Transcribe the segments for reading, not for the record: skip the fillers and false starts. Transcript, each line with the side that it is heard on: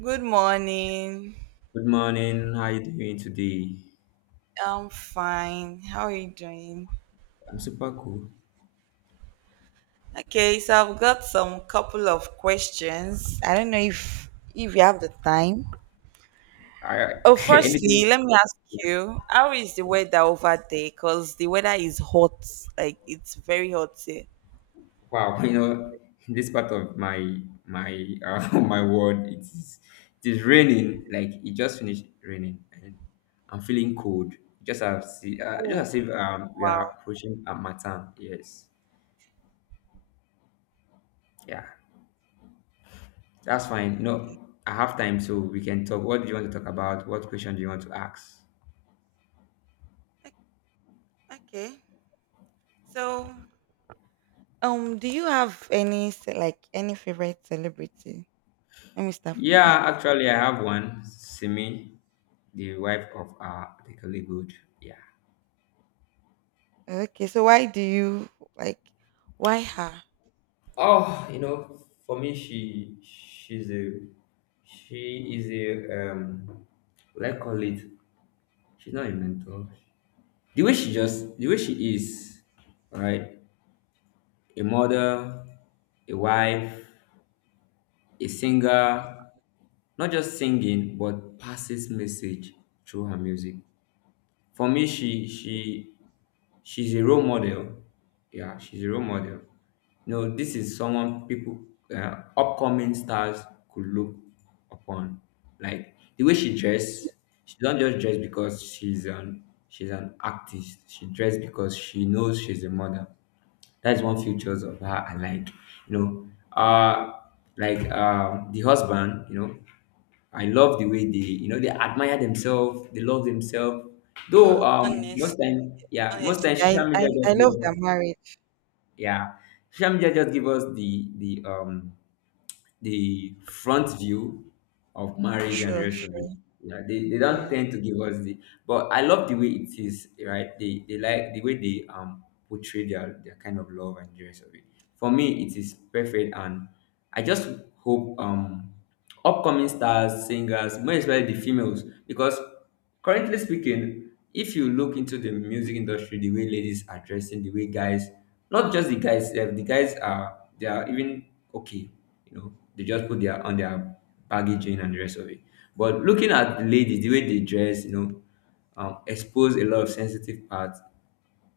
right: Good morning.
left: Good morning. How you doing today?
right: I'm fine. How are you doing?
left: I'm super cool.
right: Okay, so I've got some couple of questions. I don't know if you have the time.
left: I
right: Oh,
left: anything?
right: firstly, let me ask you, how is the weather over there? Because the weather is hot. Like it's very hot here.
left: Wow, this part of my my world, it is raining. Like it just finished raining, and I'm feeling cold. Just
right: Oh,
left: as if we
right: wow.
left: are approaching a matan. Yes, yeah, that's fine.
right: Okay.
left: No, I have time, so we can talk. What do you want to talk about? What question do you want to ask?
right: O- Okay. So, do you have any like any favorite celebrity? Let me start from that.
left: Yeah, actually, I have one. Simi, the wife of the colleague. Good. Yeah.
right: Okay, so why do you like why her?
left: Oh, you know, for me, she is a, let's call it, she's not a mentor. The way she is, right? A mother, a wife, a singer, not just singing but passes message through her music, for me she's a role model. Yeah, she's a role model. No, this is someone people, upcoming stars could look upon. Like the way she dress, she don't just dress because she's an artist. She dress because she knows she's a mother. That's one features of her I like. You know, uh like the husband, you know, I love the way they, you know, they admire themselves, they love themselves.
right: Oh,
left: Though most time, yeah, most
right: honestly,
left: time
right: I,
left: social
right: I,
left: media just
right: I
left: give
right: love their
left: us,
right: marriage.
left: yeah, social media just give us the the front view of marriage and the
right: Sure,
left: rest of it.
right: sure.
left: Yeah, they don't
right: Yeah.
left: tend to give us the, but I love the way it is, right? They like the way they portray their kind of love and the rest of it. For me it is perfect, and I just hope upcoming stars, singers, more especially the females, because currently speaking, if you look into the music industry, the way ladies are dressing, the way guys, not just the guys, eh, the guys are, they are even okay, you know, they just put their on their baggage in and the rest of it. But looking at the ladies, the way they dress, you know, expose a lot of sensitive parts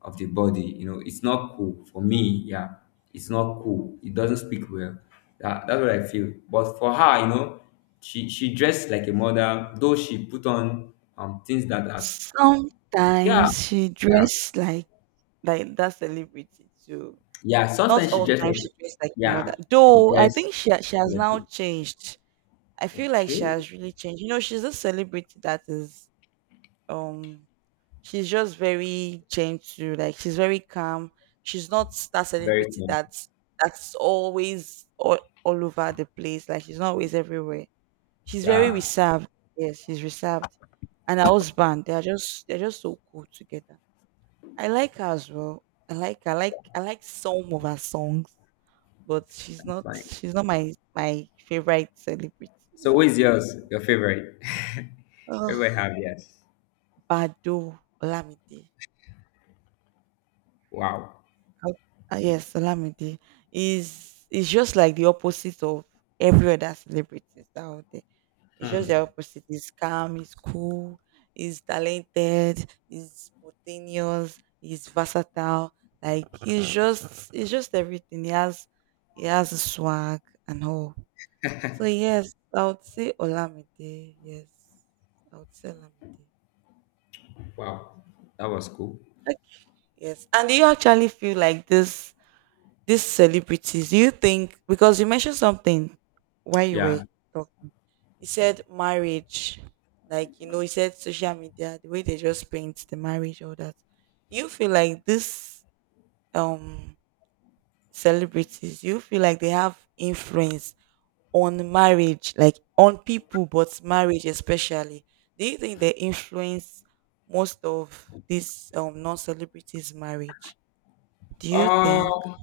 left: of the body. You know, it's not cool for me. Yeah, it's not cool. It doesn't speak well. That's what I feel. But for her, you know, she dressed like a mother, though she put on things that are, yeah,
right: Sometimes she
left: yeah,
right: dressed like that celebrity too.
left: yeah.
right: Not
left: Sometimes she
right: all
left: dressed
right: time she
left: like,
right: dressed like her
left: yeah,
right: mother.
left: she
right: Though I
left: dressed
right: think she she has
left: like
right: now
left: it.
right: changed. I feel like she
left: Okay,
right: has really changed. You know, she's a celebrity that is um she's just very gentle, like she's very calm. She's not that
left: very
right: celebrity
left: cool,
right: that's always all over the place. Like she's not always everywhere. She's very
left: yeah,
right: reserved. Yes, she's reserved. And her husband, they are just they're just so cool together. I like her as well. I like some of her songs, but
left: that's fine.
right: she's not my favorite celebrity.
left: So who
right: No.
left: is yours? Your favorite?
right: Ugh.
left: Everybody have, yes.
right: Bado Olamide.
left: Wow.
right: Oh, yes, Olamide is just like the opposite of every other celebrity out there. It's just the
left: Hmm.
right: opposite. He's calm, he's cool, he's talented, he's spontaneous, he's versatile. Like he's just everything. He has a swag and all. So yes, I would say Olamide. Yes. I would say Olamide.
left: Wow. That was cool.
right: Yes. And do you actually feel like this these celebrities? Do you think because you mentioned something while you were
left: Yeah.
right: talking? He said marriage, like, you know, he said social media the way they just paint the marriage all that. Do you feel like this um celebrities? Do you feel like they have influence on marriage, like on people, but marriage especially? Do you think they influence most of these non-celebrities marriage? Do you think?
left: Um.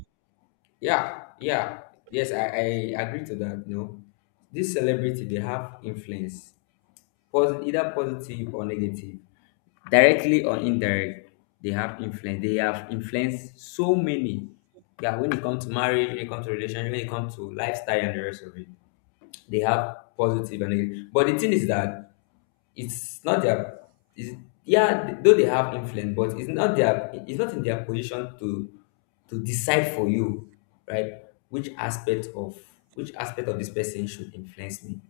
left: Yeah, yeah, yes, I agree to that. You know, this celebrity they have influence, either positive or negative, directly or indirect. They have influence. They have influenced so many. Yeah, when it comes to marriage, when it comes to relationship, when it comes to lifestyle and the rest of it, they have positive and negative. But the thing is that it's not their it's, yeah though they have influence, but it's not their, it's not in their position to decide for you, right? Which aspect of which aspect of this person should influence me?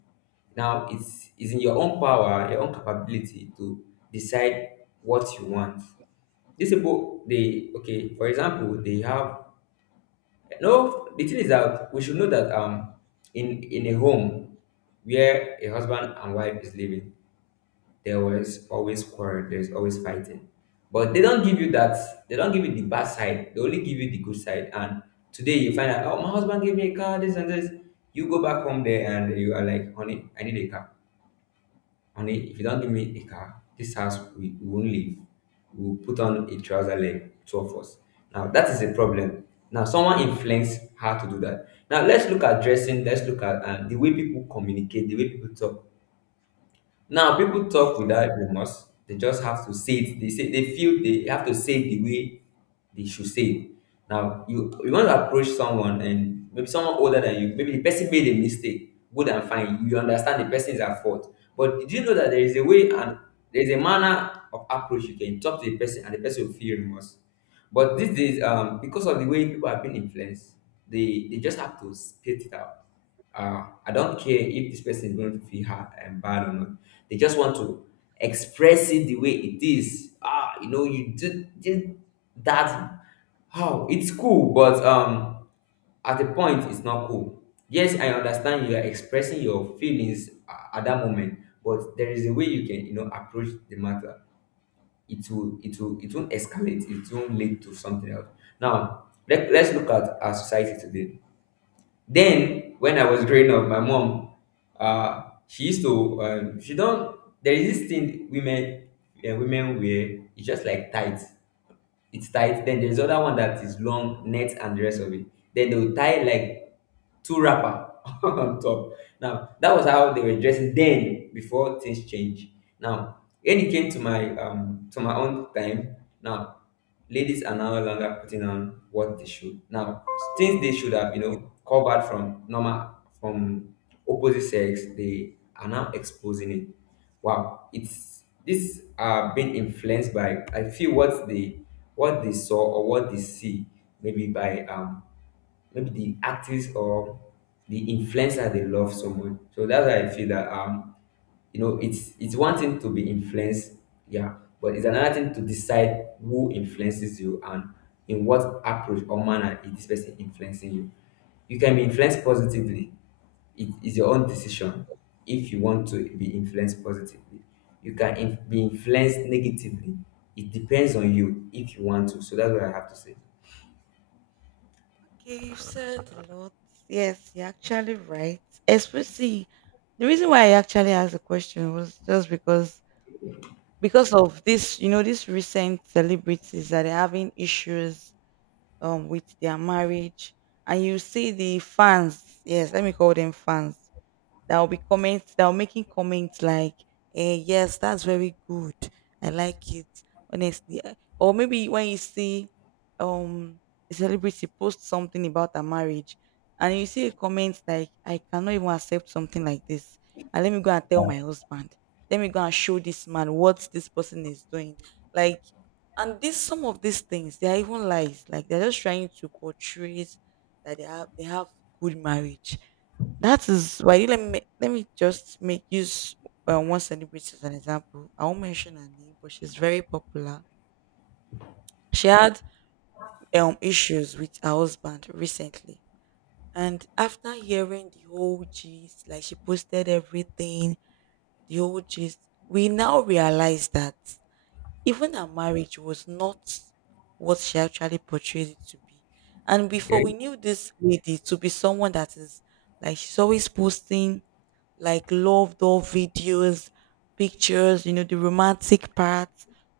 left: Now it's in your own power, your own capability to decide what you want. These people they, okay, for example, they have, no, the thing is that we should know that, in a home where a husband and wife is living, there was always quarrel. There's always fighting. But they don't give you that. They don't give you the bad side. They only give you the good side. And today you find out, oh, my husband gave me a car, this and this. You go back home there and you are like, honey, I need a car. Honey, if you don't give me a car, this house, we won't leave. We'll put on a trouser leg, two of us. Now, that is a problem. Now, someone influenced how to do that. Now, let's look at dressing. Let's look at the way people communicate, the way people talk. Now people talk
right: Yes?
left: without remorse. They just have to say it. They say they feel they have to say it the way they should say it. Now you want to approach someone and maybe someone older than you, maybe the person made a mistake. Good and fine. You understand the person is at fault. But did you know that there is a way, and there is a manner of approach you can talk to the person and the person will feel remorse. But these days, because of the way people have been influenced, they just have to spit it out. I don't care if this person is going to feel bad or not. They just want to express it the way it is. Ah, you know, did that. How it's cool, but at a point, it's not cool. Yes, I understand you are expressing your feelings at that moment, but there is a way you can, you know, approach the matter. It will, it won't escalate. It won't lead to something else. Now, let's look at our society today, then when I was growing up, my mom, she used to, she don't. There is this thing women, women wear. It's just like tight. It's tight. Then there's other one that is long net and the rest of it. Then they'll tie like two wrapper on top. Now that was how they were dressing then before things change. Now when it came to my own time, now ladies are no longer putting on what they should. Now things they should have, you know, covered from normal, from opposite sex, they are now exposing it. Wow, it's this are being influenced by, I feel, what they, what they saw or what they see, maybe by maybe the artist or the influencer they love someone. So that's why I feel that, you know, it's one thing to be influenced, yeah, but it's another thing to decide who influences you and in what approach or manner is this person influencing you. You can be influenced positively. It is your own decision if you want to be influenced positively. You can be influenced negatively. It depends on you if you want to. So that's what I have to say.
right: Okay, you've said a lot. Yes, you're actually right. Especially the reason why I actually asked the question was just because of this, you know, these recent celebrities that are having issues with their marriage, and you see the fans. Yes, let me call them fans that will be comments that will making comments like, eh, yes, that's very good. I like it. Honestly. I-" Or maybe when you see um a celebrity post something about a marriage and you see a comment like, I cannot even accept something like this. And let me go and tell my husband. Let me go and show this man what this person is doing. Like and this some of these things, they are even lies. Like they're just trying to portray that they have good marriage. That is why let me just make use one celebrity as an example. I won't mention her name, but she's very popular. She had issues with her husband recently, and after hearing the whole gist, like she posted everything, the whole gist, we now realize that. Even her marriage was not what she actually portrayed it to be. And before
left: Okay.
right: we knew this lady to be someone that is like she's always posting like love all videos, pictures, you know, the romantic part,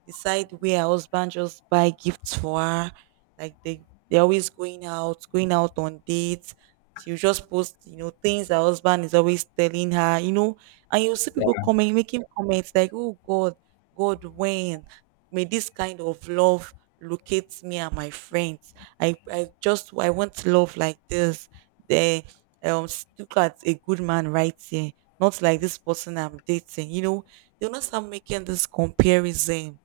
right: the side where her husband just buy gifts for her. Like they're always going out on dates. She'll just post, you know, things her husband is always telling her, you know, and you'll see people
left: Yeah.
right: comment making comments like, Oh God, God when? May this kind of love locate me and my friends. I just I want love like this. They look at a good man right here, not like this person I'm dating. You know, they'll not start making this comparison.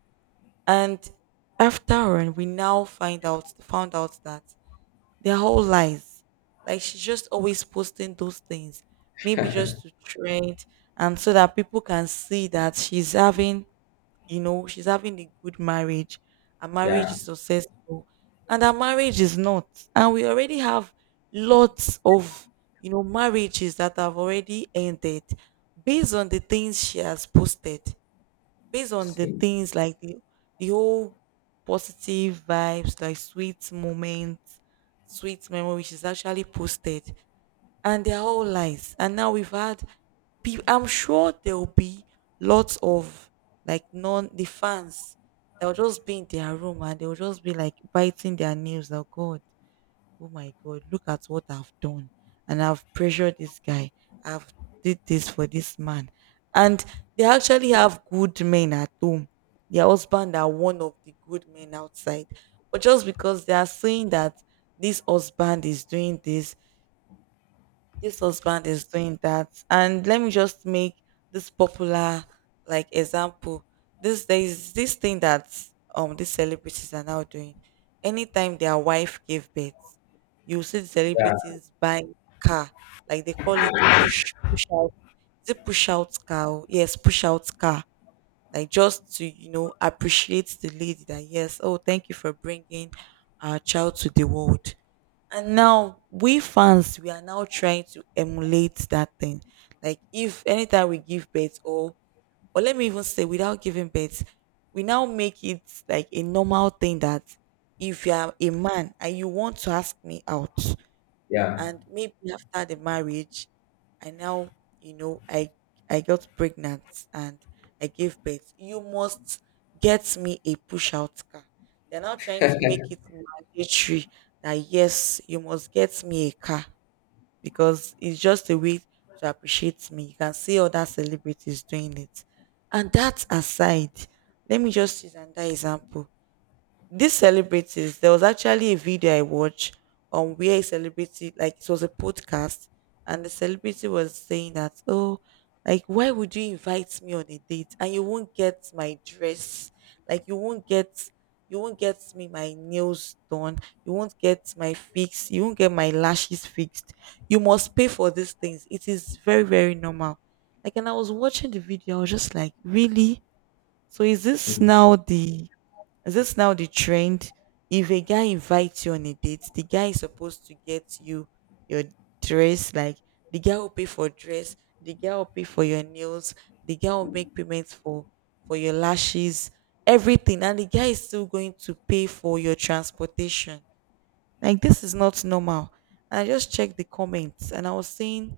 right: And after on, we now find out found out that they're all lies. Like she's just always posting those things, maybe just to trend and so that people can see that she's having, you know, she's having a good marriage. Her marriage
left: Yeah.
right: is successful. And her marriage is not. And we already have lots of, you know, marriages that have already ended based on the things she has posted, based on
left: See?
right: the whole positive vibes, like sweet moments, sweet memories she's actually posted, and they're all lies. And now we've had, I'm sure there will be lots of like non the fans that will just be in their room and they will just be like biting their nails. Oh God, oh my God, look at what I've done, and I've pressured this guy. I've did this for this man, and they actually have good men at home. Their husband are one of the good men outside, but just because they are saying that this husband is doing this, this husband is doing that. And let me just make this popular, like example. This there is this thing that these celebrities are now doing anytime their wife gave birth. You see the
left: Yeah,
right: celebrities buy car, like they call it push out. Is it push out car? Yes, push out car. Like just to, you know, appreciate the lady that yes, oh, thank you for bringing our child to the world. And now we fans, we are now trying to emulate that thing. Like if anytime we give birth, or let me even say without giving birth, we now make it like a normal thing that if you are a man and you want to ask me out,
left: yeah,
right: and maybe after the marriage, I now, you know, I got pregnant, and I gave birth, you must get me a push out car. They're now trying to make it mandatory that yes, you must get me a car because it's just a way to appreciate me. You can see other celebrities doing it. And that aside, let me just use another example. These celebrities, there was actually a video I watched on where a celebrity, like it was a podcast, and the celebrity was saying that, oh, like why would you invite me on a date and you won't get my dress, like you won't get me my nails done, you won't get my fix, you won't get my lashes fixed. You must pay for these things. It is very very normal. Like and I was watching the video, I was just like, really? So
left: hmm,
right: is this now the trend? If a guy invites you on a date, the guy is supposed to get you your dress. Like the guy will pay for dress, the guy will pay for your nails, the guy will make payments for your lashes, everything, and the guy is still going to pay for your transportation. Like this is not normal. And I just checked the comments, and I was saying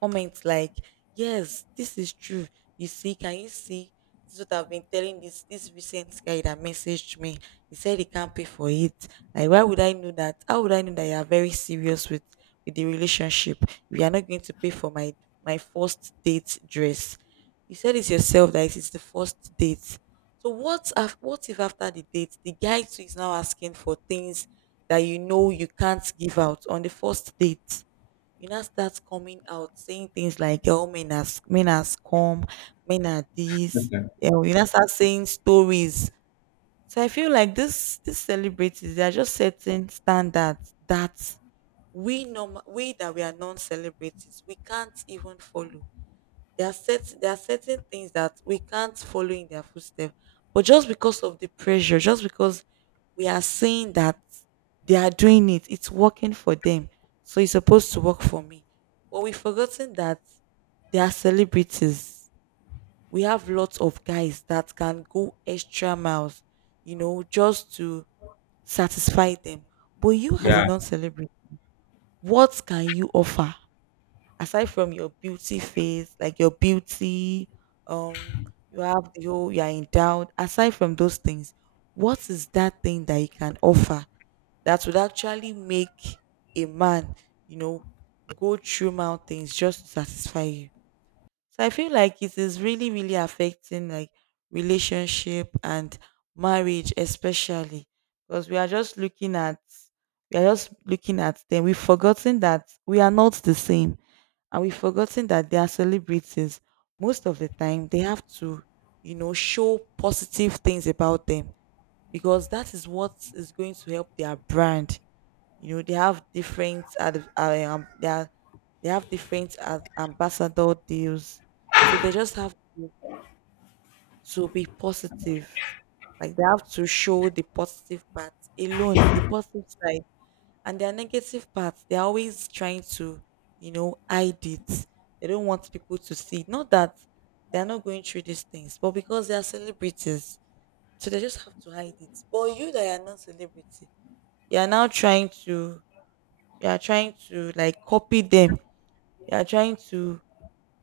right: comments like, yes, this is true. You see, can you see? This is what I've been telling this recent guy that messaged me. He said he can't pay for it. Like, why would I know that? How would I know that you are very serious with the relationship? If you are not going to pay for my first date dress. You said it yourself that it is the first date. So what if after the date the guy too is now asking for things that you know you can't give out on the first date? You now start coming out saying things like, oh, men are men are scum, men are this, you know, you now start saying stories. So I feel like this these celebrities they are just setting standards that we normal, we that we are non-celebrities, we can't even follow. There are certain things that we can't follow in their footsteps. But just because of the pressure, just because we are seeing that they are doing it, it's working for them. So it's supposed to work for me. But we've forgotten that they are celebrities. We have lots of guys that can go extra miles, you know, just to satisfy them. But you as a
left: yeah.
right: non-celebrity, what can you offer? Aside from your beauty phase, like your beauty, um, you have the whole you are endowed. Aside from those things, what is that thing that you can offer that would actually make a man, you know, go through mountains just to satisfy you? So I feel like it is really, really affecting like relationship and marriage, especially because we are just looking at them. We've forgotten that we are not the same, and we've forgotten that they are celebrities. Most of the time, they have to, you know, show positive things about them because that is what is going to help their brand, you know, they have different ad- they, are, they have different ad- ambassador deals, so they just have to be positive. Like they have to show the positive part alone, the positive side, and their negative parts. They're always trying to, you know, hide it. They don't want people to see. Not that they're not going through these things, but because they are celebrities, so they just have to hide it. But you that are not celebrity, you are now trying to, you are trying to like copy them, you are trying to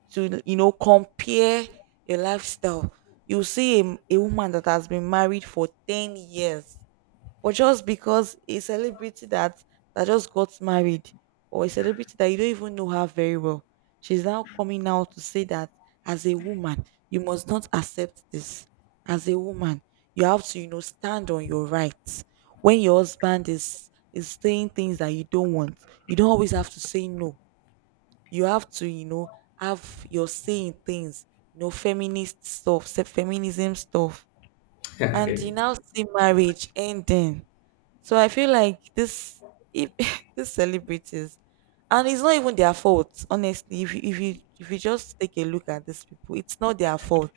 right: to you know, compare your lifestyle. You see a woman that has been married for 10 years, but just because a celebrity that just got married, or a celebrity that you don't even know her very well, she's now coming out to say that as a woman, you must not accept this. As a woman, you have to, you know, stand on your rights. When your husband is saying things that you don't want, you don't always have to say no. You have to, you know, have your say in things, you know, feminist stuff, feminism stuff. And you
left: Okay.
right: now see marriage ending. So I feel like this, if these celebrities, and it's not even their fault, honestly. If you if you just take a look at these people, it's not their fault.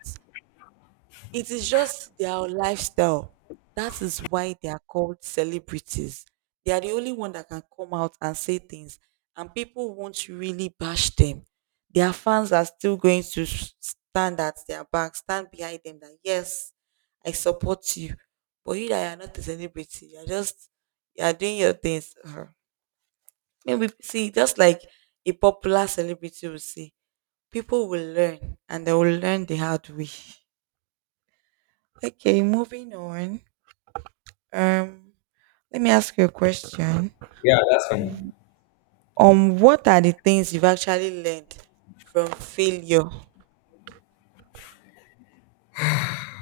right: It is just their lifestyle. That is why they are called celebrities. They are the only one that can come out and say things, and people won't really bash them. Their fans are still going to stand at their back, stand behind them. That yes, I support you, but you that you are not a celebrity, you are just, you are doing your things. Uh-huh. Maybe see just like a popular celebrity will see, people will learn, and they will learn the hard way. Okay, moving on. Um, Let me ask you a question.
left: Yeah, that's fine.
right: What are the things you've actually learned from failure?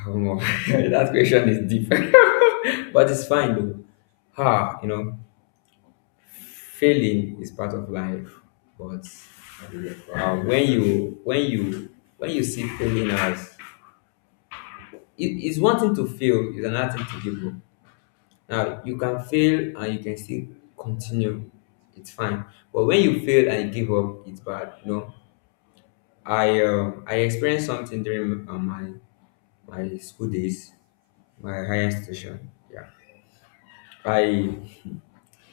left: Oh, that question is deep, but it's fine though. Ah, you know, failing is part of life, but uh, when you when you when you see failing as, it's one thing to fail, it's another thing to give up. Now you can fail and you can still continue. It's fine. But when you fail and you give up, it's bad. You know, I experienced something during my my school days, my higher station. Yeah, I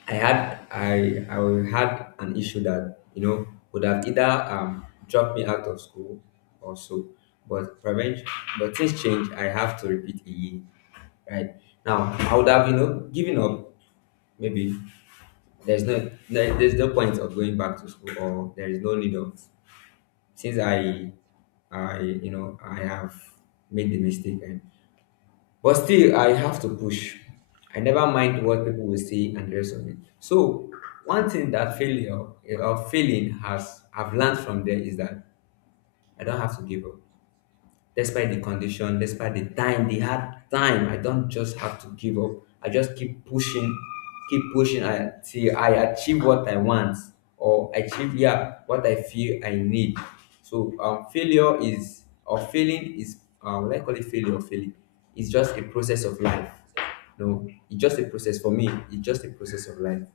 left: I had an issue that, you know, would have either dropped me out of school or so, but prevention. But things change. I have to repeat again. Right now, I would have, you know, given up. Maybe there's no point of going back to school, or there is no need of, since I you know I have, made the mistake, and, but still, I have to push. I never mind what people will say and the rest of it. So, one thing that failure or failing has, I've learned from there, is that I don't have to give up despite the condition, despite the time, the hard time. I don't just have to give up. I just keep pushing until I achieve what I want, or achieve, yeah, what I feel I need. So failure is, or failing is, what I call it, failure or failing. It's just a process of life. No, it's just a process for me. It's just a process of life.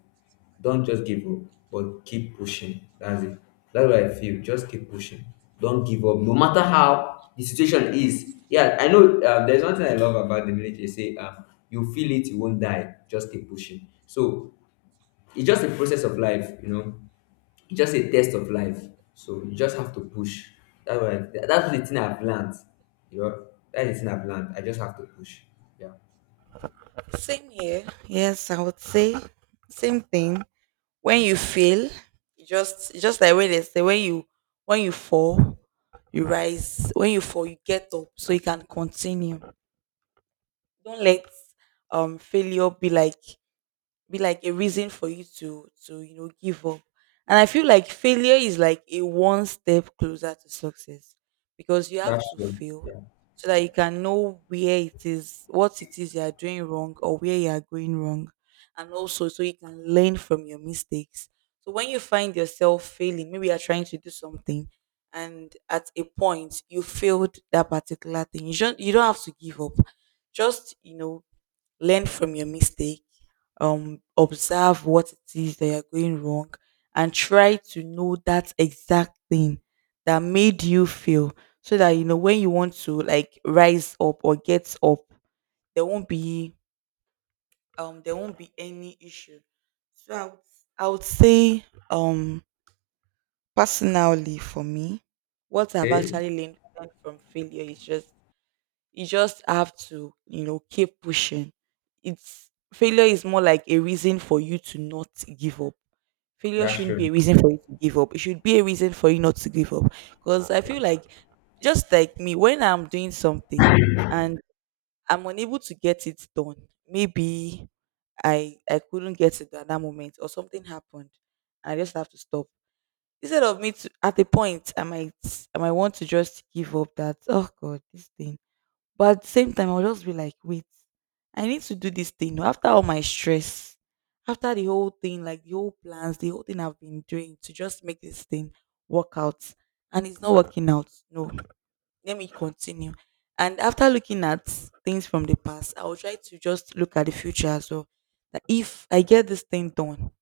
left: Don't just give up, but keep pushing. That's it. That's what I feel. Just keep pushing. Don't give up, no matter how the situation is. Yeah, I know. There's one thing I love about the military. Say, you feel it, you won't die. Just keep pushing. So it's just a process of life, you know. It's just a test of life. So you just have to push. That's the thing I've learned. You know, that's the thing I've learned. I just have to push. Yeah,
right: Same here. Yes, I would say same thing. When you fail, you just like when they say, when you, when you fall, you rise. When you fall, you get up so you can continue. Don't let failure be like, be like a reason for you to, you know, give up. And I feel like failure is like a one step closer to success, because you have
left: that's
right: to
left: true.
right: fail
left: Yeah,
right: so that you can know where it is, what it is you are doing wrong, or where you are going wrong, and also so you can learn from your mistakes. So when you find yourself failing, maybe you're trying to do something and at a point you failed that particular thing, you don't have to give up. Just, you know, learn from your mistake, observe what it is that you're going wrong, and try to know that exact thing that made you feel, so that you know when you want to like rise up or get up, there won't be, there won't be any issue. So I would say, um, personally for me, what I've
left: okay,
right: actually learned from failure is just, you just have to, you know, keep pushing. It's, failure is more like a reason for you to not give up. Failure
left: that's
right: shouldn't be
left: true.
right: a reason for you to give up, it should be a reason for you not to give up, because I
left: Yeah,
right: feel like, just like me, when I'm doing something and I'm unable to get it done, maybe I couldn't get it at that moment or something happened and I just have to stop, instead of me to, at the point, I might want to just give up, that oh God, this thing. But at the same time, I'll just be like, wait, I need to do this thing. Oh, after all my stress, after the whole thing, like the whole plans, the whole thing I've been doing to just make this thing work out. And it's not working out. No, let me continue. And after looking at things from the past, I will try to just look at the future as well. That if I get this thing done,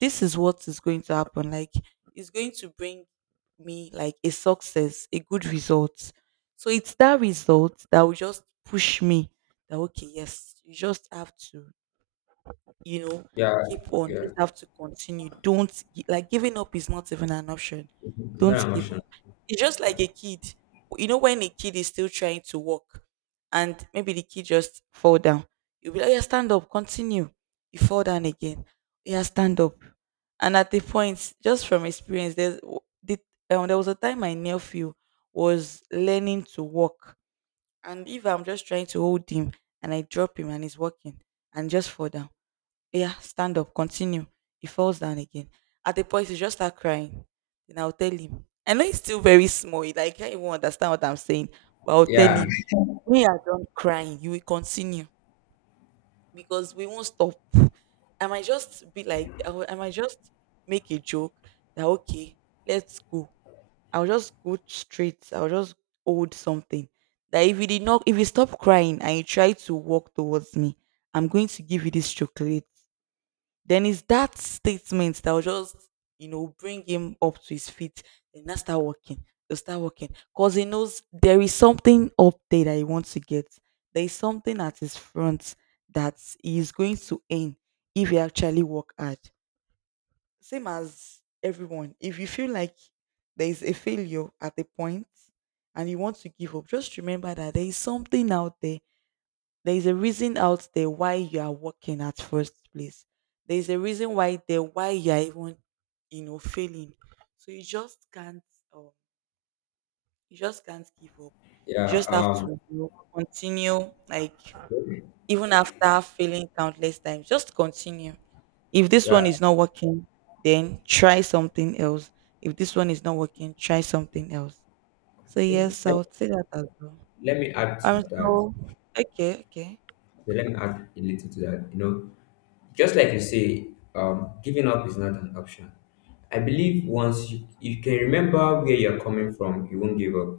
right: this is what is going to happen. Like it's going to bring me like a success, a good result. So it's that result that will just push me, that okay, yes, you just have to, you know,
left: yeah,
right: keep on,
left: yeah.
right: just have to continue. Don't like, giving up is not even an option.
left: It's
right: Don't
left: not
right: give
left: emotional.
right: up. It's just
left: Yeah.
right: like a kid, you know, when a kid is still trying to walk and maybe the kid just fall down, you'll be like, yeah, stand up, continue. You fall down again, yeah, stand up. And at the point, just from experience, the, there was a time my nephew was learning to walk, and if I'm just trying to hold him and I drop him and he's walking and just fall down, yeah, stand up, continue. He falls down again. At the point, he just start crying. Then I'll tell him. I know he's still very small. He like can't even understand what I'm saying. But I'll tell
left: Yeah.
right: him, when you are done crying, you will continue because we won't stop. I might just be like, I might just make a joke that okay, let's go. I'll just go straight. I'll just hold something. That if you did not, if you stop crying and you try to walk towards me, I'm going to give you this chocolate. Then it's that statement that will just, you know, bring him up to his feet and now start walking. He'll start walking. Because he knows there is something up there that he wants to get. There is something at his front that he is going to aim, if he actually work hard. Same as everyone. If you feel like there is a failure at a point and you want to give up, just remember that there is something out there, there is a reason out there why you are working at first place. There is a reason why you are even, you know, failing. So you just can't, um, you just can't give up. You
left: Yeah.
right: just have to, you know, continue, like even after failing countless times, just continue. If this one
left: Yeah.
right: is not working, then try something else. If this one is not working, try something else. So
left: Okay.
right: yes, I would say that as well.
left: Let me add to
right: Um
left: that.
right: so okay, okay.
left: Okay, let me add a little to that. You know, just like you say, giving up is not an option. I believe once you can remember where you're coming from, you won't give up.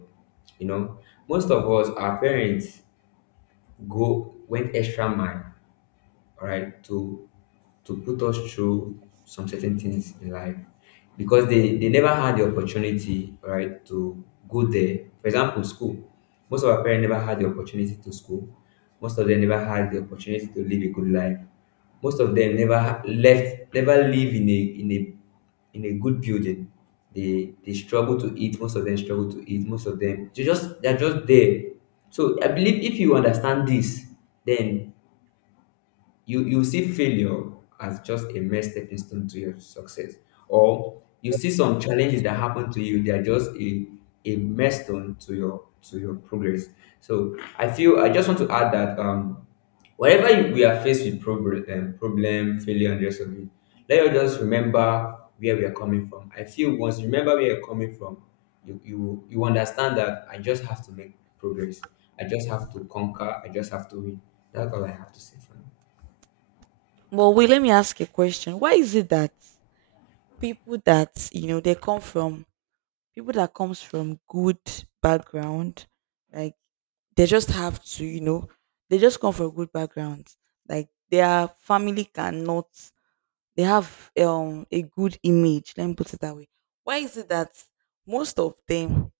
left: You know, most of us, our parents go went extra mile, all right, to put us through some certain things in life because they never had the opportunity, all right, to go there, for example, school. Most of our parents never had the opportunity to school. Most of them never had the opportunity to live a good life. Most of them never ha- left never live in a in a good building. They struggle to eat, most of them struggle to eat, most of them they're just there. So I believe if you understand this, then you see failure as just a mere stepping stone to your success, or you see some challenges that happen to you, they are just a mere stone to your progress. So I feel I just want to add that, whenever we are faced with problem, problem, failure and the rest of it, let us just remember where we are coming from. I feel once you remember where you're coming from, you understand that I just have to make progress. I just have to conquer, I just have to win. That's all I have to say for now.
right: But wait, let me ask a question. Why is it that people that, you know, they come from, people that comes from good background, like they just have to, you know, they just come from good background. Like their family cannot, they have a good image, let me put it that way. Why is it that most of them,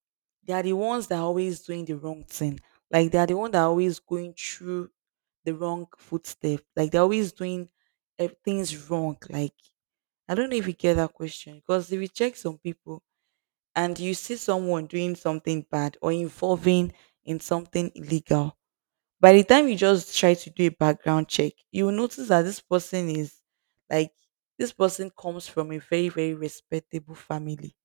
right: they are the ones that are always doing the wrong thing, like they are the one that are always going through the wrong footstep, like they're always doing, things wrong, like I don't know if you get that question, because if you check some people and you see someone doing something bad or involving in something illegal, by the time you just try to do a background check, you will notice that this person is, like, this person comes from a very, very respectable family.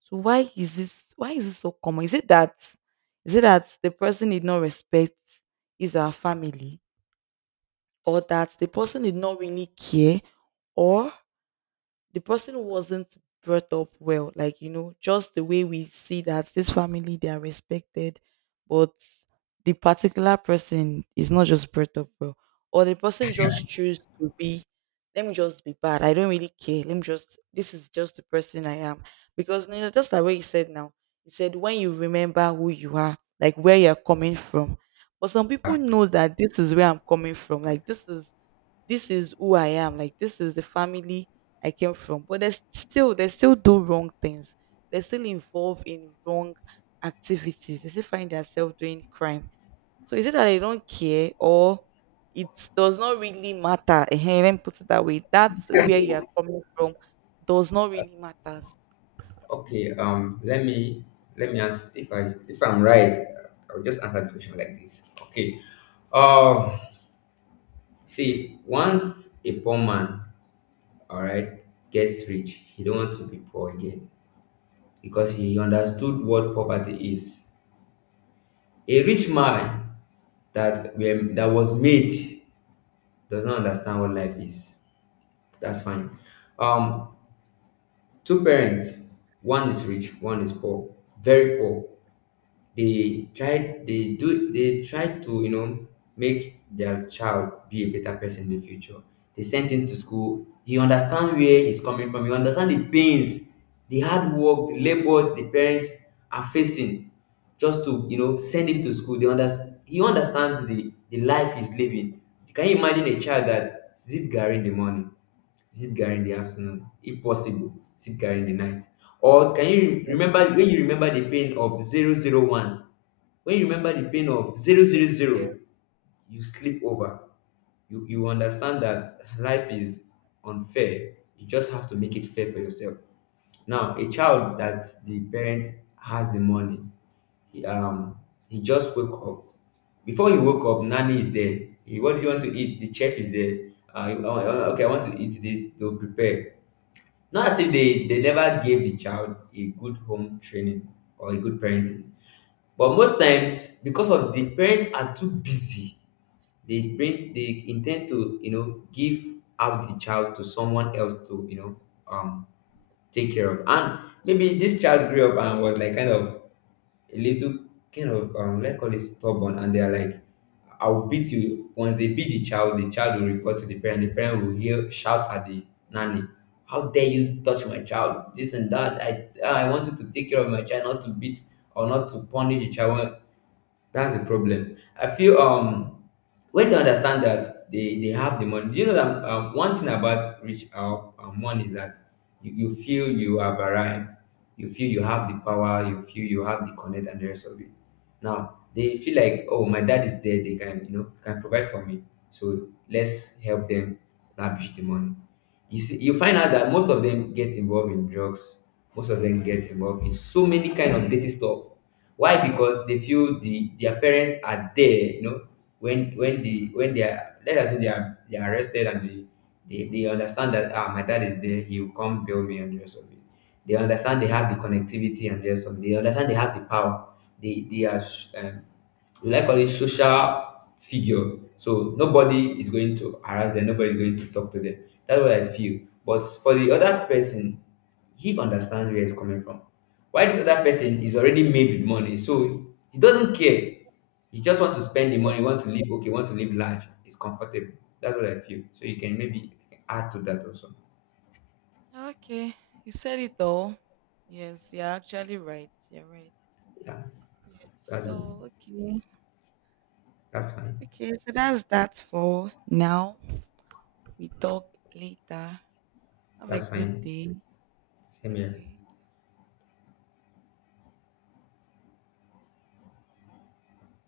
right: So why is this so common? Is it that, is it that the person did not respect is our family? Or that the person did not really care? Or the person wasn't brought up well, like, you know, just the way we see that this family they are respected, but the particular person is not just brought up well, or the person just choose to be, let me just be bad, I don't really care, let me just, this is just the person I am. Because you know, just like way you said now, he said when you remember who you are, like where you're coming from, but some people know that this is where I'm coming from, like this is, this is who I am. Like this is the family I came from. But there's still, they still do wrong things. They still involved in wrong activities. They still find themselves doing crime. So is it that they don't care, or it does not really matter? Hey, let me put it that way. That's where you are coming from. Does not really matter.
left: Okay, let me ask, if I if I'm right, I'll just answer this question like this. Okay. Um, see, once a poor man, all right, gets rich, he don't want to be poor again because he understood what poverty is. A rich man that was made does not understand what life is. That's fine. Um, two parents, one is rich, one is poor, very poor. They tried to, you know, make their child be a better person in the future. They sent him to school. He understand where he's coming from, he understand the pains, the hard work, the labor the parents are facing just to, you know, send him to school. They understand He understands the life he's living. Can you imagine a child that zip garri in the morning, Zipcar in the afternoon, if possible, Zipcar in the night? Or can you remember when you remember the pain of 0 0 1? When you remember the pain of zero zero
right: Yeah.
left: zero, you sleep over. You understand that life is unfair. You just have to make it fair for yourself. Now, a child that the parent has the money, he, um, he just woke up. Before he woke up, nanny is there. He, what do you want to eat? The chef is there. Okay, I want to eat this. They'll prepare. Not as if they never gave the child a good home training or a good parenting. But most times, because of the parents are too busy, they intend to, you know, give out the child to someone else to, you know, um take care of. And maybe this child grew up and was like kind of a little, kind of, let's call it stubborn, and they are like, I'll beat you. Once they beat the child will report to the parent. The parent will hear, shout at the nanny, "How dare you touch my child? This and that. I want you to take care of my child, not to beat or not to punish the child." That's the problem. I feel, when they understand that they have the money. Do you know that, one thing about rich money is that you feel you have arrived, you feel you have the power, you feel you have the connect and the rest of it. Now they feel like, oh, my dad is there, they can, you know, can provide for me, so let's help them lavish the money. You see, you find out that most of them get involved in drugs, most of them get involved in so many kind of dirty stuff. Why? Because they feel their parents are there, you know, when they are, let's assume, they are arrested and they understand that, ah, my dad is there, he will come bail me and the rest of it. They understand they have the connectivity and the rest of it. They understand they have the power. They they are sh- um, we like all it social figure. So nobody is going to harass them, nobody is going to talk to them. That's what I feel. But for the other person, he understands where it's coming from. Why this other person is already made with money, so he doesn't care. He just want to spend the money, want to live okay, want to live large. It's comfortable. That's what I feel. So you can maybe add to that also.
right: Okay, you said it all. Yes, you're actually right. You're right.
left: Yeah,
right: Yes.
left: that's
right: So
left: good.
right: okay.
left: That's fine.
right: Okay. So that's that for now. We talk later. Have a
left: That's
right: good
left: fine.
right: day.
left: Same here.
right: Okay.